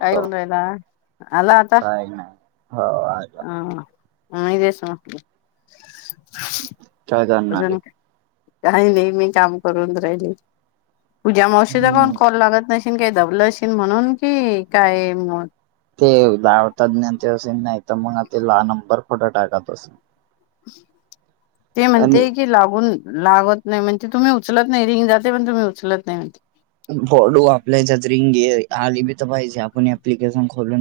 काय घेऊन रायला आला आता. काय नाही हो आला. हम इ ते स काय जाणाले काही नाही मी काम करून राहिली पूज्या मवशीध कान हम्म कॉल लागत नाही का दबलश म्हणून कि काय ते लावतात्ञ ते असे नाही तर मग ते ल नंबर खोटं टाकत अस ते म्हणते कि लागून लागत नाही म्हणजे तुम्ही उचलत नाही रिंग जाते पण तुम्ही उचलत नाही म्हण े आली भी पा आप एप्केशन खोल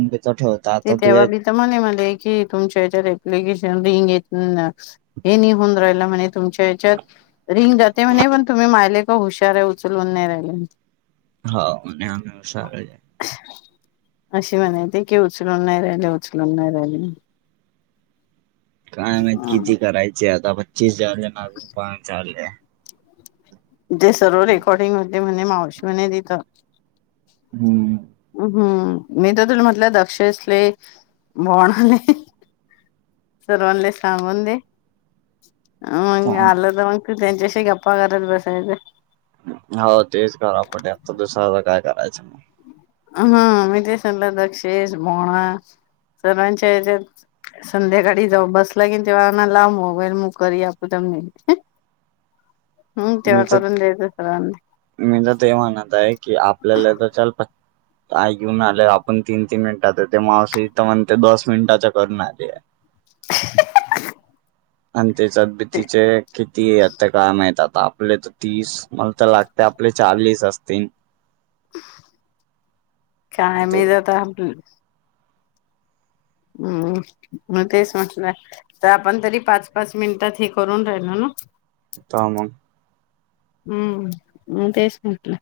ते तेव्हा बी तर मणे मला की तुमच्या हच्या एप्लिकेश हे नाय हुन राहील म्हणे तुमच्यात रिंग जाते म्हण तुम्हीं ी माहिले का हुशार उचलून नाही राहिले हा म आम सार अशी म्हणाती की उचलून नाही राहिले उचलून नाही राहिले काय मात किती करायचे आता पच्चस झालेज पाच झाले ते सर्व रेकॉर्डिंग होते म्हणे मावशी म्हणे दिथ हा हम्म मी तर तु म्हटलं दक्षसले बणाले सर्वाल्े साबंदे मंग आलं तर मग त हो तेच करा पटे आता दुसऱ्याला काय करायचं मग हा मी ते सल्ला दक्षेश भोणा सर्वांच्या हच्यात संध्याकाळी जाव बस लागी न तेव्हाना लाबोगल मू कर आपू तम [unintelligible] [inaudible] मीच सर्वांना ते म्हणत आहे की आपल्याला तर ल प ह [unintelligible] आऐ घेऊन आले आपण तीन तीन मिनिटात ते मावशी तर म्हण ते दस मिनिटाच्या करून आले [inaudible] आणि त्याच्यात ते भीतीचे किती आता काम आहेत आपले तर तीस मला तर लागते आपले चाळीस असतील काय मे जता हम्म मग तेच म्हटलं तर आपण तरी पाच पाच मिनिटात हे करून राहिल ना काम हम्म तेच म्हटलं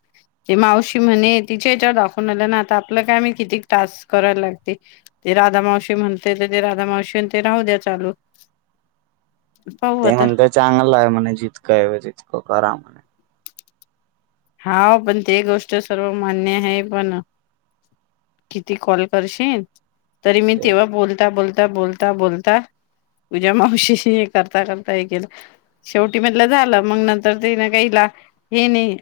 ते मावशी म्हणे तिच्या याच्यावर दाखव आल्या ना आता आपला काय किती तास करायला लागते ते राधा मावशी म्हणते ते राधा मावशी ते राहू द्या हो [inaudible] ते म्हणतय चांगलं आहे म्हणे जितकं आहे जितकं करा म्हणे हा पण ते गोष्ट सर्व मान्य आहे पण किती कॉल करशील तरी मी ते तेव्हा बोलता बोलता बोलता बोलता बोलता तूझ्या मावशीशी हे करता करता हे केलं शेवटी मधलं झालं मग नंतर ते ना काही ला हे नाही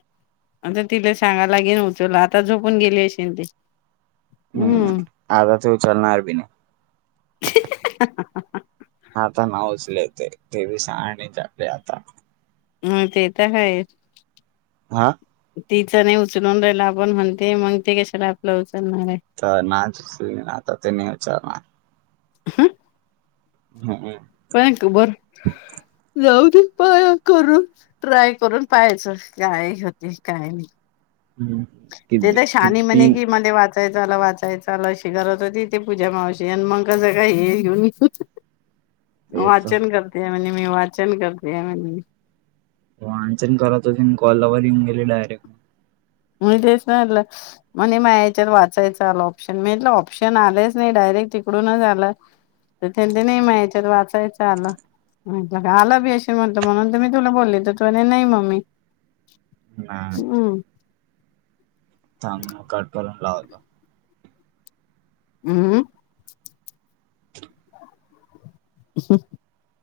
आता तिला सांगायलागे न उचला आता झोपून गेले असशेल ते हम्म आध तेऊचल ना अ ब नाही [unintelligible] आता ना उचले ते ते सांगणीच आपली आता ह ते तर ह हा तिचं नाही उचलून राहिला आपण म्हणते मगते कशाला आपलं उचलणार आहे तर ना ना आता तेनी विचारणार हम् हम कायक बर [unintelligible] जाऊ दे करून ट्राय करून पाहाचं काय होते काय नाही? हम्म ते किती तर शानी किती म्हणे की मध्ये वा वाचायला चला वाचायला अशी करत होती इथे पूजा मावशी आणि मग कसं काय हे घेऊने [inaudible] येतो वाचन करते म्हणे मी वाचन करते. वाचन करत होते मी कॉलवर येऊन गेली डायरेक्ट म्हणजेच म्हणे मया याच्यात वाचायचं आलं ऑप्शन म्हणे ऑप्शन आलेच नाही. [unintelligible] तुला मी आले असेल म्हटलं म्हणून मी तुला बोलली तर तु नाही मम्मी नाही नाही, हम्म थांब ना कट करून लावतो. हम्म [unintelligible]